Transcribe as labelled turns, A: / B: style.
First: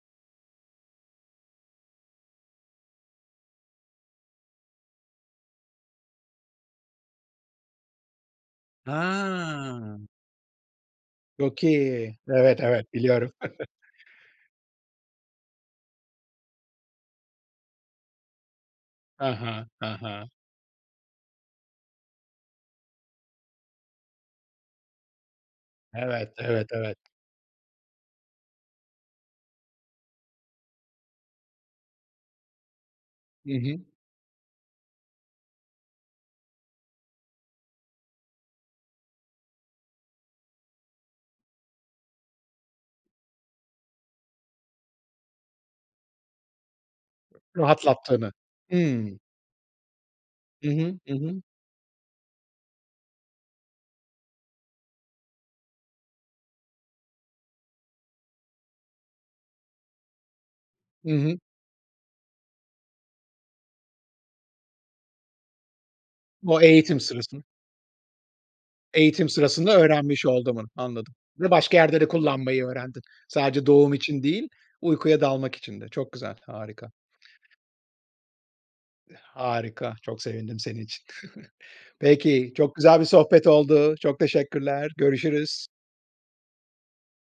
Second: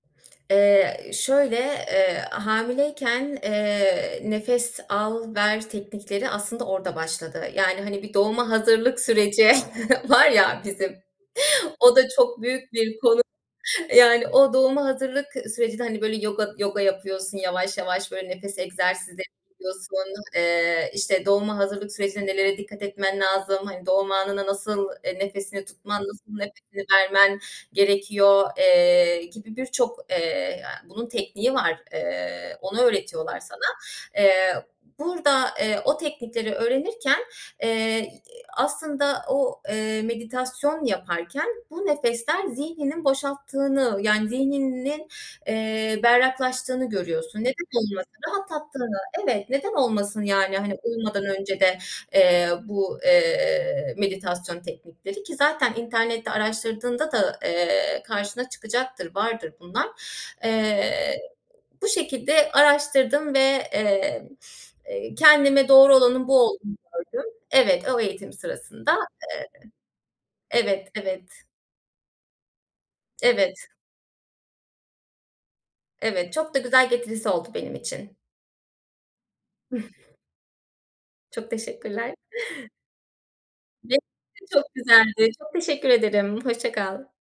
A: Eee, şöyle, eee, hamileyken, eee, nefes al ver teknikleri aslında orada başladı yani, hani, bir doğuma hazırlık süreci
B: Ha.
A: var ya bizim,
B: Çok
A: o da
B: iyi.
A: çok
B: Evet,
A: büyük
B: evet
A: bir konu.
B: biliyorum.
A: Yani o doğuma hazırlık sürecinde, hani, böyle yoga yoga yapıyorsun, yavaş yavaş böyle nefes egzersizleri
B: He he, he
A: yapıyorsun.
B: he.
A: Eee, işte, doğuma hazırlık sürecinde nelere dikkat etmen lazım? Hani, doğum anına nasıl, eee, nefesini tutman, nasıl
B: Evet, evet,
A: nefesini
B: evet.
A: vermen gerekiyor, eee, gibi birçok, eee a bunun tekniği var. Eee, onu öğretiyorlar
B: Hı
A: sana.
B: hı.
A: Eee, burada, eee, o teknikleri öğrenirken, eee, i a aslında o, eee, meditasyon yaparken bu nefesler zihninin boşalttığını yani zihninin, eee, berraklaştığını görüyorsun. Neden olmasın?
B: Rahatlattığını,
A: Rahatlattığını
B: hımm.
A: Evet, neden olmasın yani,
B: Hı
A: hani,
B: hı, hı
A: uyumadan
B: hı.
A: önce de, eee, bu, eee, meditasyon teknikleri ki zaten internette araştırdığında da, eee, karşına çıkacaktır, vardır bunlar.
B: Hı
A: Eee,
B: hı.
A: bu şekilde araştırdım ve, eee, eee, kendime doğru olanın bu
B: O
A: olduğunu
B: eğitim
A: gördüm
B: sırasında.
A: Evet, o eğitim sırasında,
B: Eğitim
A: eee
B: sırasında öğrenmiş olduğumun,
A: Evet,
B: anladım.
A: evet.
B: Ve başka yerde de kullanmayı öğrendin. Sadece
A: Evet.
B: doğum için değil, uykuya dalmak için de. Çok
A: Evet,
B: güzel,
A: çok da güzel
B: harika.
A: getirisi oldu benim için.
B: Harika, çok sevindim senin için.
A: Çok teşekkürler.
B: Peki, çok güzel bir sohbet oldu,
A: Benim
B: çok
A: için de çok
B: teşekkürler,
A: güzeldi. Çok
B: görüşürüz.
A: teşekkür ederim. Hoşça kal.